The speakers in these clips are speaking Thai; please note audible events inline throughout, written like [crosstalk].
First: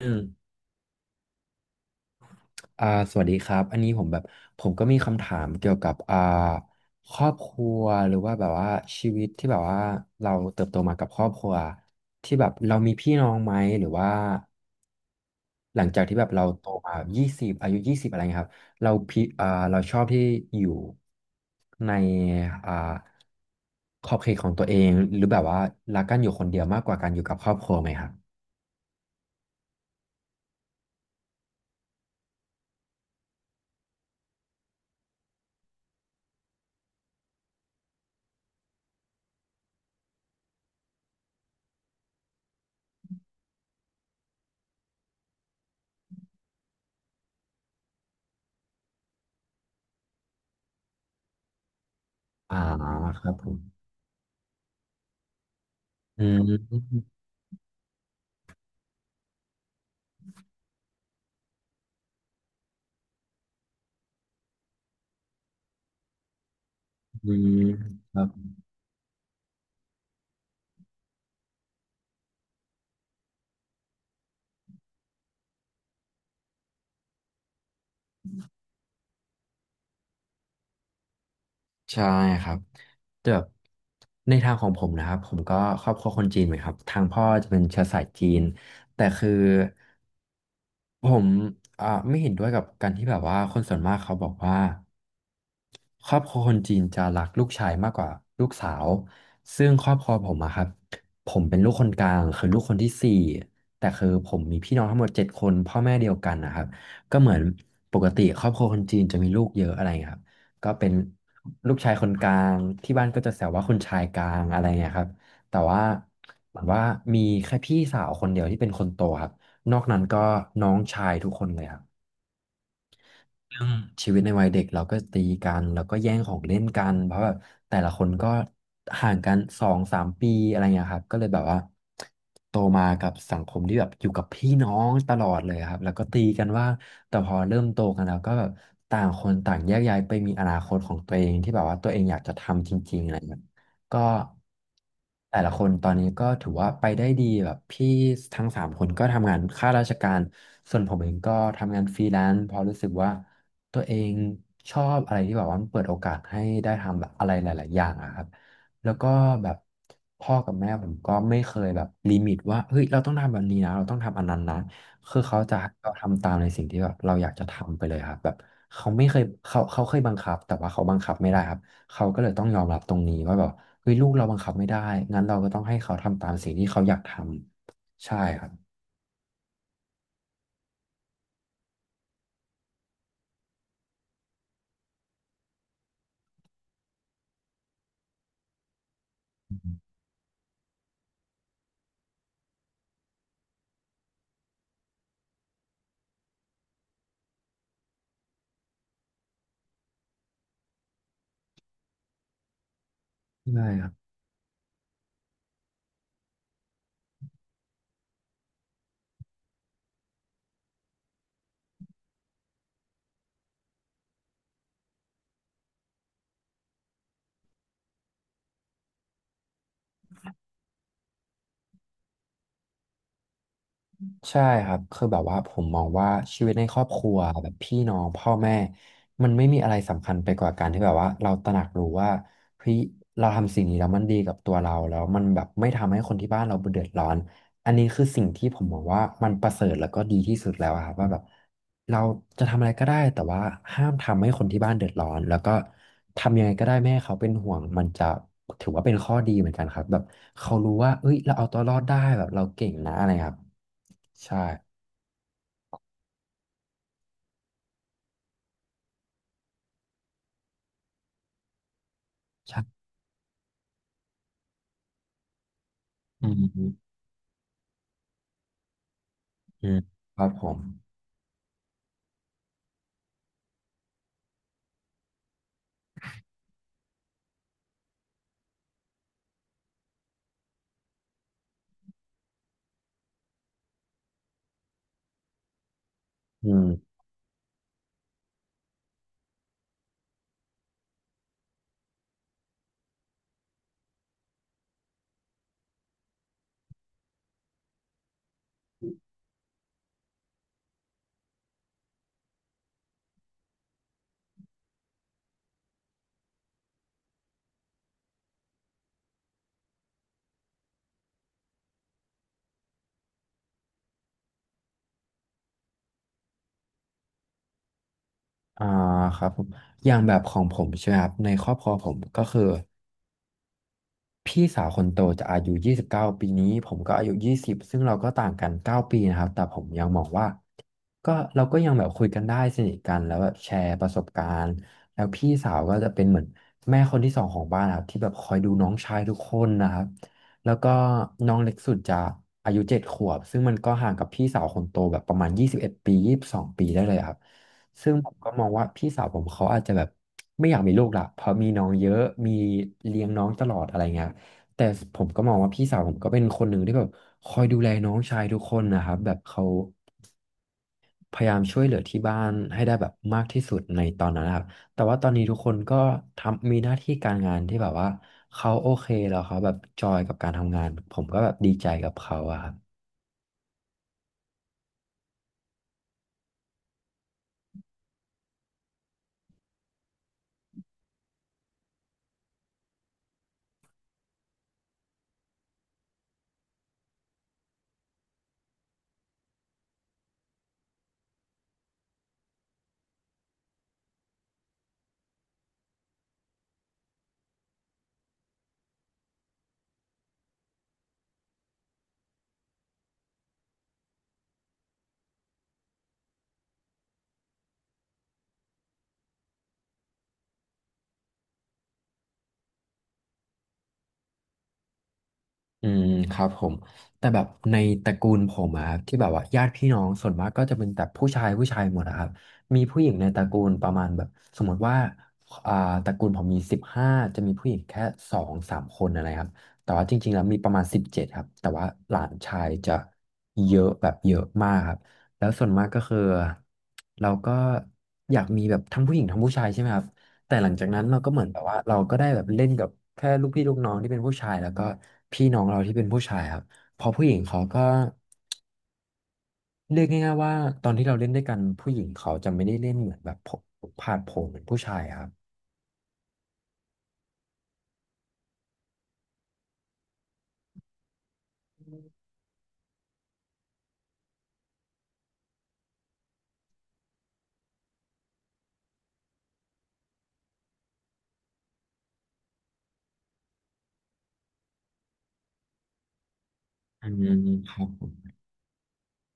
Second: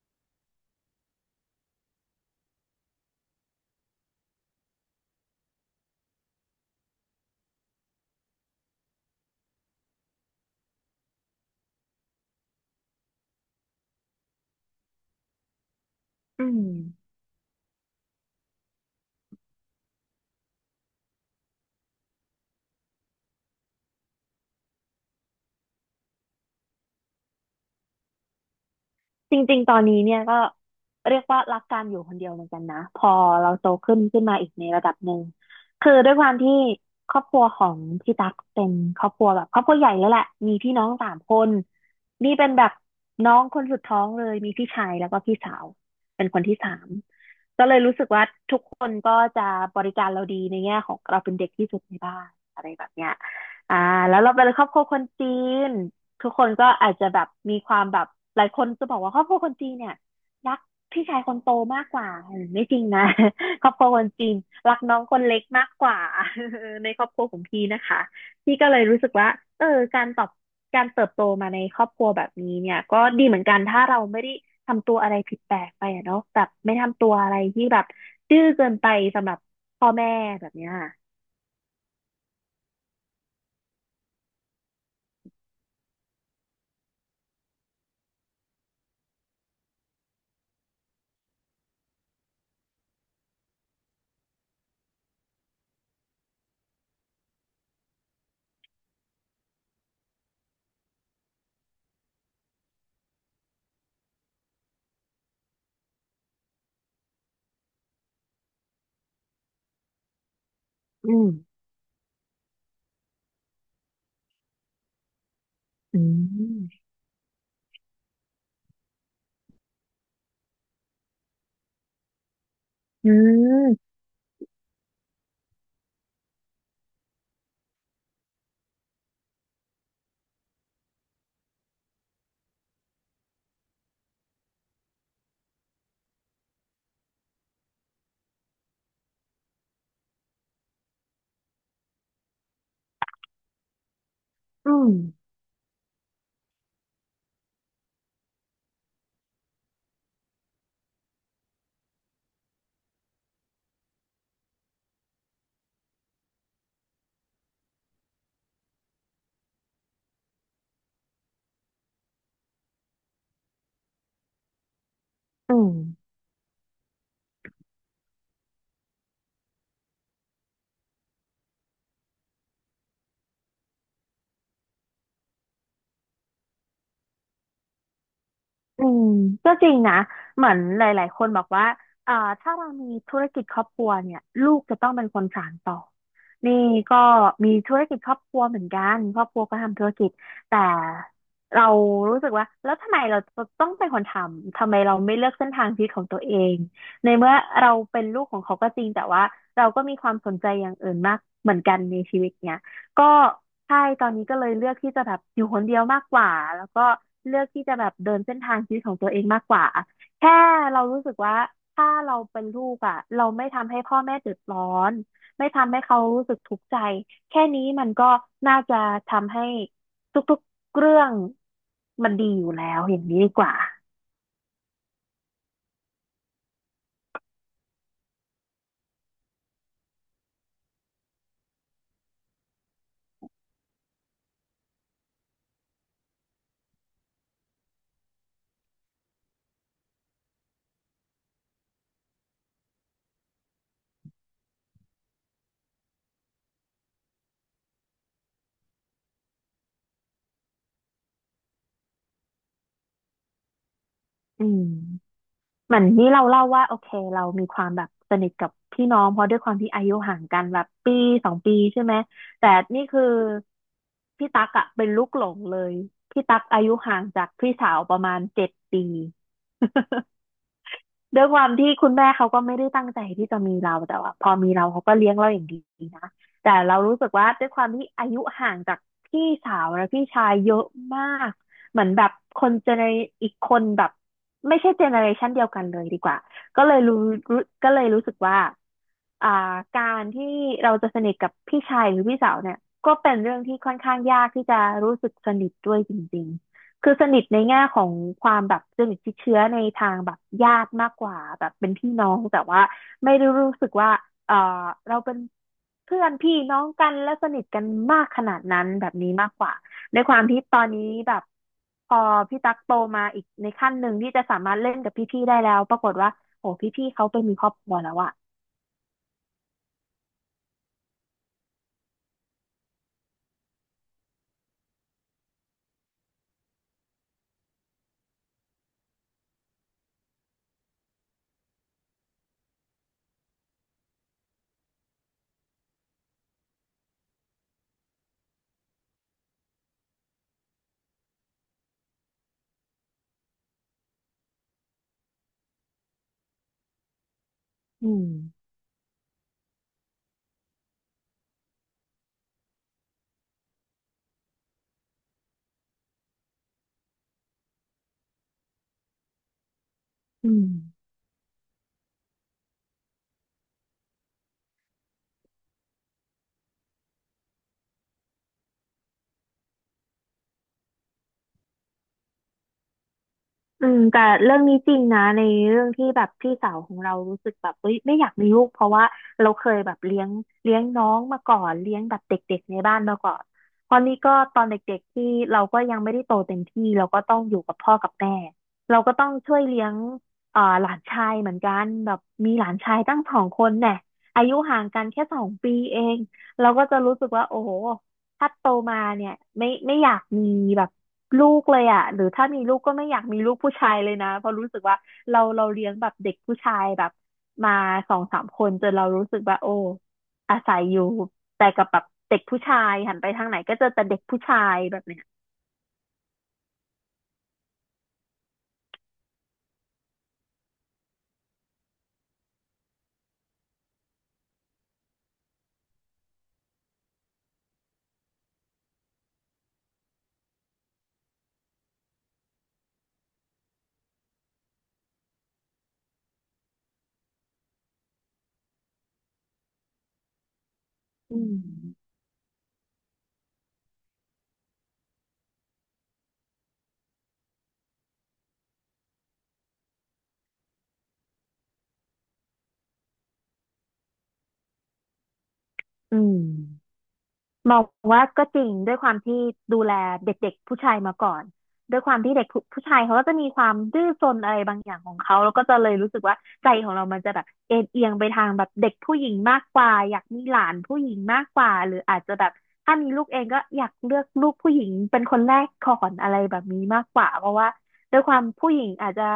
อืมสวัสดีครับอันนี้ผมแบบผมก็มีคำถามเกี่ยวกับครอบครัวหรือว่าแบบว่าชีวิตที่แบบว่าเราเติบโตมากับครอบครัวที่แบบเรามีพี่น้องไหมหรือว่าหลังจากที่แบบอืเรามโตมายี่สิบอายุยี่สิบอะไรเงี้ยครับเราชอบที่อยู่ในอ่าขอบเขตของตัวเองหรือแบบว่ารักกันอยู่คนเดียวมากกว่าการอยู่กับครอบครัวไหมครับจริงๆ ตอนนี้เนี่ยก็เรียกว่ารักการอยู่คนเดียวเหมือนกันนะพอเราโตขึ้นมาอีกในระดับหนึ่งคือด้วยความที่ครอบครัวของพี่ตั๊กเป็นครอบครัวแบบครอบครัวใหญ่แล้วแหละมีพี่น้องสามคนนี่เป็นแบบน้องคนสุดท้องเลยมีพี่ชายแล้วก็พี่สาวเป็นคนที่สามก็เลยรู้สึกว่าทุกคนก็จะบริการเราดีในแง่ของเราเป็นเด็กที่สุดในบ้านอ่าอะไรแบบเนี้ยครับผมอ่าแล้วเราเป็นครอบครัวคนจีน อืทุกคนก็อาจจะมแบบมีความแบบหลายคนจะบอกว่าครอบครัวคนจีนเนี่ยรักพี่ชายคนโตมากกว่าเออไม่จริงนะ [laughs] ครอบครัวคนจีนรักน้องคนเล็กมากกว่า [laughs] ในครอบครัวอืของมพี่นะคะครับ พี่ก็เลยรู้สึกว่าเออการตอบการเติบโตมาในครอบครัวแบบนี้เนี่ยก็ดีเหมือนกันถ้าเราไม่ได้ทำตัวอะไรผิดแปลกไปอะเนาะแบบไม่ทำตัวอะไรที่แบบดื้อเกินไปสำหรับพ่อแม่แบบเนี้ยใช่ครับแต่แบบในทางของผมนะครับผมก็ครอบครัวคนจีนเหมือนครับทางพ่อจะเป็นเชื้อสายจีนแต่คือผมไม่เห็นด้วยกับการที่แบบว่าคนส่วนมากเขาบอกว่า ครอบครัวคนจีนจะรักลูกชายมากกว่าลูกสาวซึ่งครอบครัวผมอะครับผมเป็นลูกคนกลางคือลูกคนที่สี่แต่คือผมมีพี่น้องทั้งหมด7 คนพ่อแม่เดียวกันนะครับก็เหมือนปกติครอบครัวคนจีนจะมีลูกเยอะอะไรเงี้ยครับก็เป็นอืมลูกชายคนกลางที่บ้านก็จะแซวว่าคุณชายกลางอะไรเงี้ยครับแต่ว่าอืเหมือนมว่ามีแค่พี่สาวคนเดียวที่เป็นคนโตครับนอกนั้นก็น้องชายทุกคนเลยครับ อืเรื่องมชีวิตในวัยเด็กเราก็ตีกันแล้วก็แย่งของเล่นกันเพราะแบบแต่ละคนก็ห่างกันสองสามปีอะไรเงี้ยครับก็เลยแบบว่าโตมากับสังคมที่แบบอยู่กับพี่น้องตลอดเลยครับแล้วก็ตีกันว่าแต่พอเริ่มโตกันแล้วก็แบบต่างคนต่างแยกย้ายไปมีอนาคตของตัวเองที่แบบว่าตัวเองอยากจะทำจริงๆอะไรเงี้ยก็อืมแต่ละคนตอนนี้ก็ถือว่าไปได้ดีแบบพี่ทั้ง3 คนก็ทำงานข้าราชการส่วนผมเองก็ทำงานฟรีแลนซ์เพอราะรู้สึกว่า ตัวเองชอบอะไรที่แบบว่ามันเปิดโอกาสให้ได้ทำแบบอะไรหลายๆอย่างอะครับแล้วก็แบบพ่อกับแม่ผมก็ไม่เคยแบบลิมิตว่าเฮ้ยเราต้องทำแบบนี้นะเราต้องทำอันนั้นนะคือเขาอืจะให้ม เราทำตามในสิ่งที่แบบเราอยากจะทำไปเลยครับแบบเขาไม่เคยเขาเขาเคยบังคับแต่ว่าเขาบังคับไม่ได้ครับเขาก็เลยต้องยอมรับตรงนี้ว่าแบบเฮ้ยลูกเราบังคับไม่ได้งั้นเราก็ต้องให้เขาทำตามสิ่งที่เขาอยากทำใช่ครับอืมก็จริงนะเหมือนหลายๆคนบอกว่าเอ่อถ้าเรามีธุรกิจครอบครัวเนี่ยลูกจะต้องเป็นคนสานต่อนี่ก็มีธุรกิจครอบครัวเหมือนกันครอบครัวก็ทำธุรกิจแต่เรารู้สึกว่าแล้วทำไมเราต้องเป็นคนทำทำไมเราไม่เลือกเส้นทางชีวิตของตัวเองในเมื่อเราเป็นลูกของเขาก็จริงแต่ว่าเราก็มีความสนใจอย่างอื่นมากเหมือนกันในชีวิต ก็ใช่ใช่ครับ ตอนนี้ก็เลยเลือกที่จะแบบอยู่คนเดียวมากกว่าแล้วก็เลือกที่จะแบบเดินเส้นทางชีวิตของตัวเองมากกว่าแค่เรารู้สึกว่าถ้าเราเป็นลูกอ่ะเราไม่ทำให้พ่อแม่เดือดร้อนไม่ทำให้เขารู้สึกทุกข์ใจแค่นี้มันก็น่าจะทำให้ทุกๆเรื่องมันดีอยู่แล้วอย่างนี้ดีกว่าใช่ครับคือแบบว่าผมมองว่าชีวิตในครอบครัวแบบพี่น้องพ่อแม่มันไม่มีอะไรสำคัญไปกว่าการที่แบบว่าเราตระหนักรู้ว่าเฮ้ยเราทำสิ่งนี้แล้วมันดีกับตัวเราแล้วมันแบบไม่ทำให้คนที่บ้านเราเดือดร้อน อันนี้คือสิ่งที่ผมบอกว่ามันประเสริฐแล้วก็ดีที่สุดแล้วอะครับว่าแบบเราจะทำอะไรก็ได้แต่ว่าห้ามทำให้คนที่บ้านเดือดร้อนแล้วก็ทำยังไงก็ได้ไม่ให้เขาเป็นห่วงมันจะถือว่าเป็นข้อดีเหมือนกันครับแบบเขารู้ว่าเอ้ยเราเอาตัวรอดได้แบบเราเก่งนะอะไรครับใช่อืม เหมือนนี่เราเล่าว่าโอเคเรามีความแบบสนิทกับพี่น้องเพราะด้วยความที่อายุห่างกันแบบปีสองปีใช่ไหมแต่นี่ใช่คือพี่ตั๊กอะเป็นลูกหลงเลยพี่อืตั๊กอายุมห่างจากพี่สาวประมาณ7 ปี อืมครับผมด้วยความที่คุณแม่เขาก็ไม่ได้ตั้งใจที่จะมีเราแต่ว่าพอมีเราเขาก็เลี้ยงเราอย่างดีนะแต่เรารู้สึกว่าด้วยความที่อายุห่างจากพี่สาวและพี่ชายเยอะมากเหมือนแบบคนเจเนอีกคนแบบไม่ใช่เจเนอเรชันเดียวกันเลยดีกว่าอืก็เลยมรู้รู้สึกว่าอ่าการที่เราจะสนิทกับพี่ชายหรือพี่สาวเนี่ยก็เป็นเรื่องที่ค่อนข้างยากที่จะรู้สึกสนิทด้วยจริง คือสนิทในแง่ของความแบบสนิทชิดเชื้อในทางแบบญาติมากกว่าแบบเป็นพี่น้องแต่ว่าไม่ได้รู้สึกว่าเออเราเป็นเพื่อนพี่น้องกันและสนิทกันมากขนาดนั้นแบบนี้มากกว่าในความที่ตอนนี้แบบพอพี่ตั๊กโตมาอีกในขั้นหนึ่งที่จะสามารถเล่นกับพี่ๆได้แล้วปรากฏว่าโอ้พี่ๆเขาไปมีครอบครัวแล้วอะอ่าครับผมอย่างแบบของผมใช่ไหมครับในครอบครัวผมก็คือ พี่สาวคนโตจะอายุ29ปีนี้ผมก็อายุ20ซึ่งเราก็ต่างกัน9ปีนะครับแต่ผมยังมองว่าก็เราก็ยังแบบคุยกันได้สนิทกันแล้วแบบแชร์ประสบการณ์แล้วพี่สาวก็จะเป็นเหมือนแม่คนที่สองของบ้านนะครับที่แบบคอยดูน้องชายทุกคนนะครับแล้วก็น้องเล็กสุดจะอายุ7ขวบซึ่งมันก็ห่างกับพี่สาวคนโตแบบประมาณ21ปียี่สิบสองปีได้เลยครับอืซึ่งมผมก็มองว่าพี่สาวผมเขาอาจจะแบบไม่อยากมีลูกละเพราะมีน้องเยอะมีเลี้ยงน้องตลอดอะไรเงี้ย แต่ผมก็มองว่าพี่สาวผมก็เป็นคนหนึ่งที่แบบคอยดูแลน้องชายทุกคนนะครับแบบเขาอืม พยายามช่วยเหลือที่บ้านให้ได้แบบมากที่สุดในตอนนั้นนะครับแต่ว่าตอนนี้ทุกคนก็ทำมีหน้าที่การงานที่แบบว่าเขาโอเคแล้วเขาแบบจอยกับการทำงานผมก็แบบดีใจกับเขาอะครับ อืมแต่เรื่องนี้จริงนะในเรื่องที่แบบพี่สาวของเรารู้สึกแบบเฮ้ยไม่อยากมีลูกเพราะว่าเราเคยแบบเลี้ยงน้องมาก่อนเลี้ยงแบบเด็กๆในบ้านมาก่อนตอนนี้ก็ตอนเด็กๆที่เราก็ยังไม่ได้โตเต็มที่เราก็ต้องอยู่กับพ่อกับแม่เราก็ต้องช่วยเลี้ยงหลานชายเหมือนกันแบบมีหลานชายตั้ง2 คนเนี่ยอายุห่างกันแค่สองปีเองเราก็จะรู้สึกว่าโอ้โหถ้าโตมาเนี่ยไม่อยากมีแบบ ลูกเลยอ่ะหรือถ้ามีลูกก็ไม่อยากมีลูกผู้ชายเลยนะ เพราะรู้สึกว่าเราเลี้ยงแบบเด็กผู้ชายแบบมา2-3 คนจนเรารู้สึกว่าโอ้อาศัยอยู่แต่กับแบบเด็กผู้ชายหันไปทางไหนก็เจอแต่เด็กผู้ชายแบบเนี้ยอืมครับผมแต่แบบในตระกูลผมอะครับที่แบบว่าญาติพี่น้องส่วนมากก็จะเป็นแต่ผู้ชายหมดอะครับมีผู้หญิงในตระกูลประมาณแบบสมมติว่าอ่าตระกูลผมมี15จะมีผู้หญิงแค่2-3 คนอะไรครับแต่ว่าจริงๆแล้วมีประมาณ17ครับแต่ว่าหลานชายจะเยอะแบบเยอะมากครับแล้วส่วนมากก็คือเราก็อยากมีแบบทั้งผู้หญิงทั้งผู้ชายใช่ไหมครับ แต่หลังจากนั้นเราก็อืเหมือนแบบว่าเรามก็ได้แบบเล่นกับแค่ลูกพี่ลูกน้องที่เป็นผู้ชายแล้วก็พี่น้องเราที่เป็นผู้ชายครับเพอผู้หญิงเขาก็เรียกง่ายๆว่าตอนที่เราเล่นด้วยกันผู้หญิงเขาจะไม่ได้เล่นเหมือนแบบผาดโผนเหมือนผู้ชายครับอืม มองว่าก็จริงด้วยความที่ดูแลเด็กๆผู้ชายมาก่อนด้วยความที่เด็กผู้ชายเขาก็จะมีความดื้อซนอะไรบางอย่างของเขาแล้วก็จะเลยรู้สึกว่าใจของเรามันจะแบบเอ็นเอียงไปทางแบบเด็กผู้หญิงมากกว่าอยากมีหลานผู้หญิงมากกว่าหรืออาจจะแบบถ้ามีลูกเองก็อยากเลือกลูกผู้หญิงเป็นคนแรกก่อนอะไรแบบนี้มาอืกกว่าเพมราะว่าครับผมด้วยความผู้หญิงอาจจะ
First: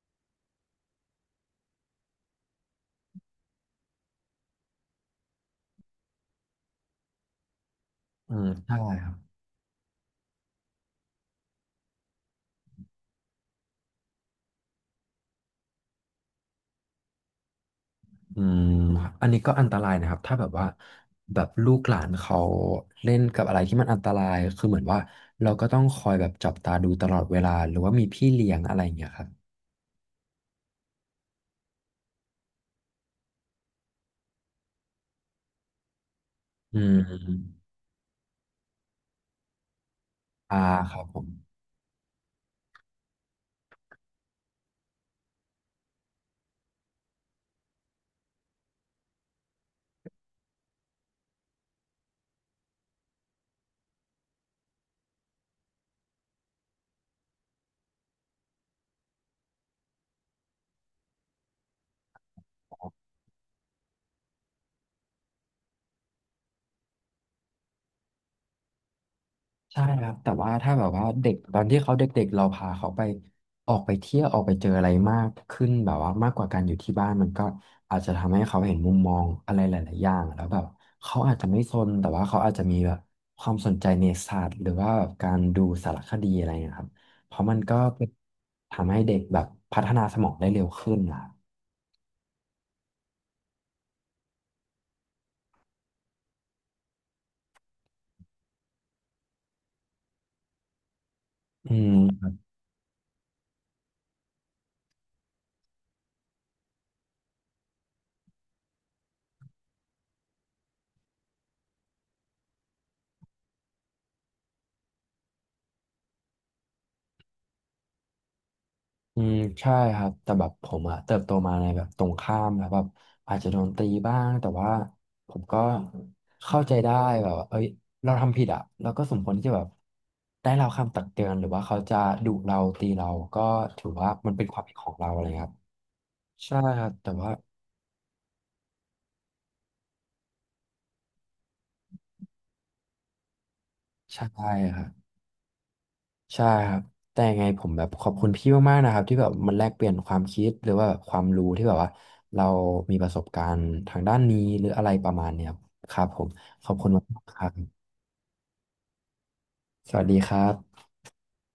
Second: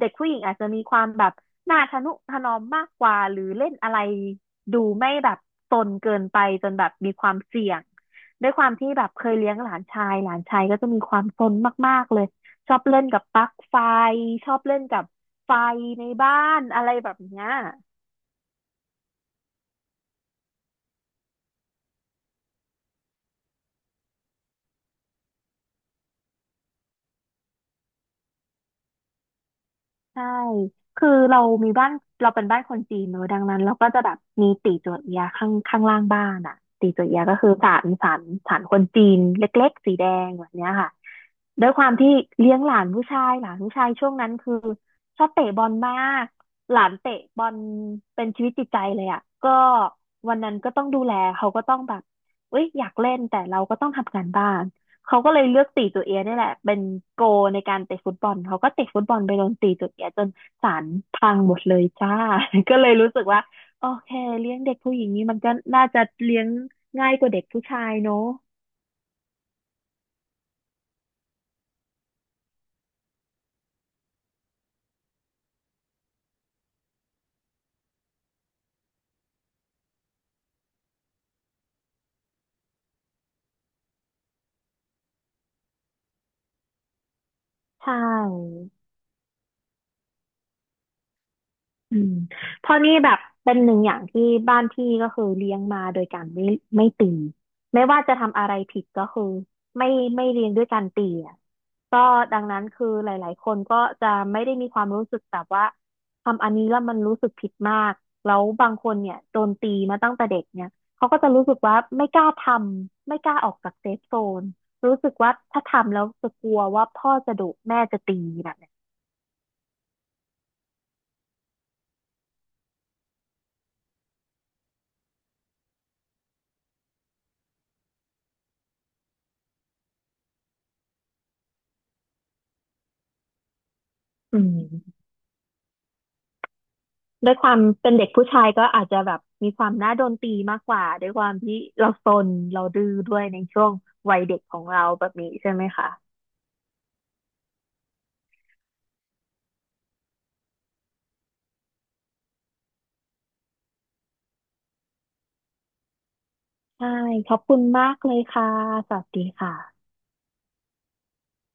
เด็กผู้หญิงอาจจะมีความแบบหน้าทะนุถนอมมากกว่าหรือเล่นอะไร ดูไม่แบบซนเกินไปจนแบบมีความเสี่ยงอืด้มวยความใช่ที่แบครับบเคยเลี้ยงหลานชายก็จะมีความซนมากๆเลยชอบเล่นกับปลั๊กไฟชอบเล่นกับไฟในบ้านอะไรแบบเนี้ย อืมครับอันนี้ก็อันตรายนะครับถ้าแบบว่าแบบลูกหลานเขาเล่นกับอะไรที่มันอันตรายคือเหมือนว่าเราก็ต้องคอยแบบจับตาดูตลอดเวลาหรือว่ามีพี่เลี้ยงอะไรอย่างเงี้ยครับใช่ คือเรามีบ้านเราเป็นบ้านคนจีนเนอะดังนั้นเราก็จะแบบมีตีจั่วเอียข้างล่างบ้านอ่ะอืตีมจั่วเอียก็คือศาลคนจีนเล็กๆสีแดงแบบอ่าเนี้ยค่ะครับผม ด้วยความที่เลี้ยงหลานผู้ชายช่วงนั้นคือชอบเตะบอลมากหลานเตะบอลเป็นชีวิตจิตใจเลยอ่ะก็วันนั้นก็ต้องดูแลเขาก็ต้องแบบเอ้ยอยากเล่นแต่เราก็ต้องทำงานบ้าน เขาก็เลยเลือกตีตัวเอียดนี่ยแหละ เป็นโกในการเตะฟุตบอลเขาก็เตะฟุตบอลไปโดนตีตัวเอียจนศาลพังหมดเลยจ้า [laughs] ก็เลยรู้สึกว่าโอเคเลี้ยงเด็กผู้หญิงนี้มันก็น่าจะเลี้ยงง่ายกว่าเด็กผู้ชายเนอะใช่ครับแต่ว่าถ้าแบบว่าเด็กตอนที่เขาเด็กๆเราพาเขาไปออกไปเที่ยวออกไปเจออะไรมากขึ้นแบบว่ามากกว่าการอยู่ที่บ้านมันก็อาจจะทำให้เขาเห็นมุมมองอะไรหลายๆอย่างแล้วแบบเขาอาจจะไม่ซนแต่ว่าเขาอาจจะมีแบบความสนใจในศาสตร์หรือว่าแบบการดูสารคดีอะไรนะครับเพราะมันก็ใช่ เป็นทำให้เด็กแบบพัฒนาสมองได้เร็วขึ้นนะครับอืมเพราะนี่แบบเป็นหนึ่งอย่างที่บ้านพี่ก็คือเลี้ยงมาโดยการไม่ตีไม่ว่าจะทำอะไรผิดก็คือไม่ไม่เลี้ยงด้วยการตีอ่ะอืก็ม ดังนั้นคือหลายๆคนก็จะไม่ได้มีความรู้สึกแบบว่าทำอันนี้แล้วมันรู้สึกผิดมากแล้วบางคนเนี่ยโดนตีมาตั้งแต่เด็กเนี่ยเขาก็จะรู้สึกว่าไม่กล้าทำไม่กล้าออกจากเซฟโซนรู้สึกว่าถ้าทำแล้วจะกลัวว่าพ่อจะดุแม่จะตีแบบเนี้ยอืมใช่ครับแต่แบบผมอะเติบโตมาในแบบตรงข้ามแล้วแบบอาจจะโดนตีบ้างแต่ว่าผมก็เข้าใจได้แบบว่าเอ้ยเราทำผิดอะเราก็สมควรที่จะแบบได้เราคำตักเตือนหรือว่าเขาจะดุเราตีเราก็ถือว่ามันอืเป็นความผิดของม เราอะไรครับใช่ครับแต่ด้ว่าวยความเป็นเด็กผู้ชายก็อาจจะแบบมีความน่าโดนตีมากกว่าด้วยความที่เราซนเราดื้อด้วยในช่วงวัใชยเด็ก่ของคเรารัแบบ บนี้ใช่ไหมคะใช่ครับแต่ยังไงผมแบบขอบคุณพี่มากๆนะครับที่แบบมันแลกเปลี่ยนความคิดหรือว่าแบบความรู้ที่แบบว่าเรามีประสบการณ์ทางด้านนี้หรืออะไรประมาณเนี้ยครับครับผมขอบคุใช่ณมากขๆอคบรับคุณมากเลยค่ะสวัสดีค่ะสวัสดีครับ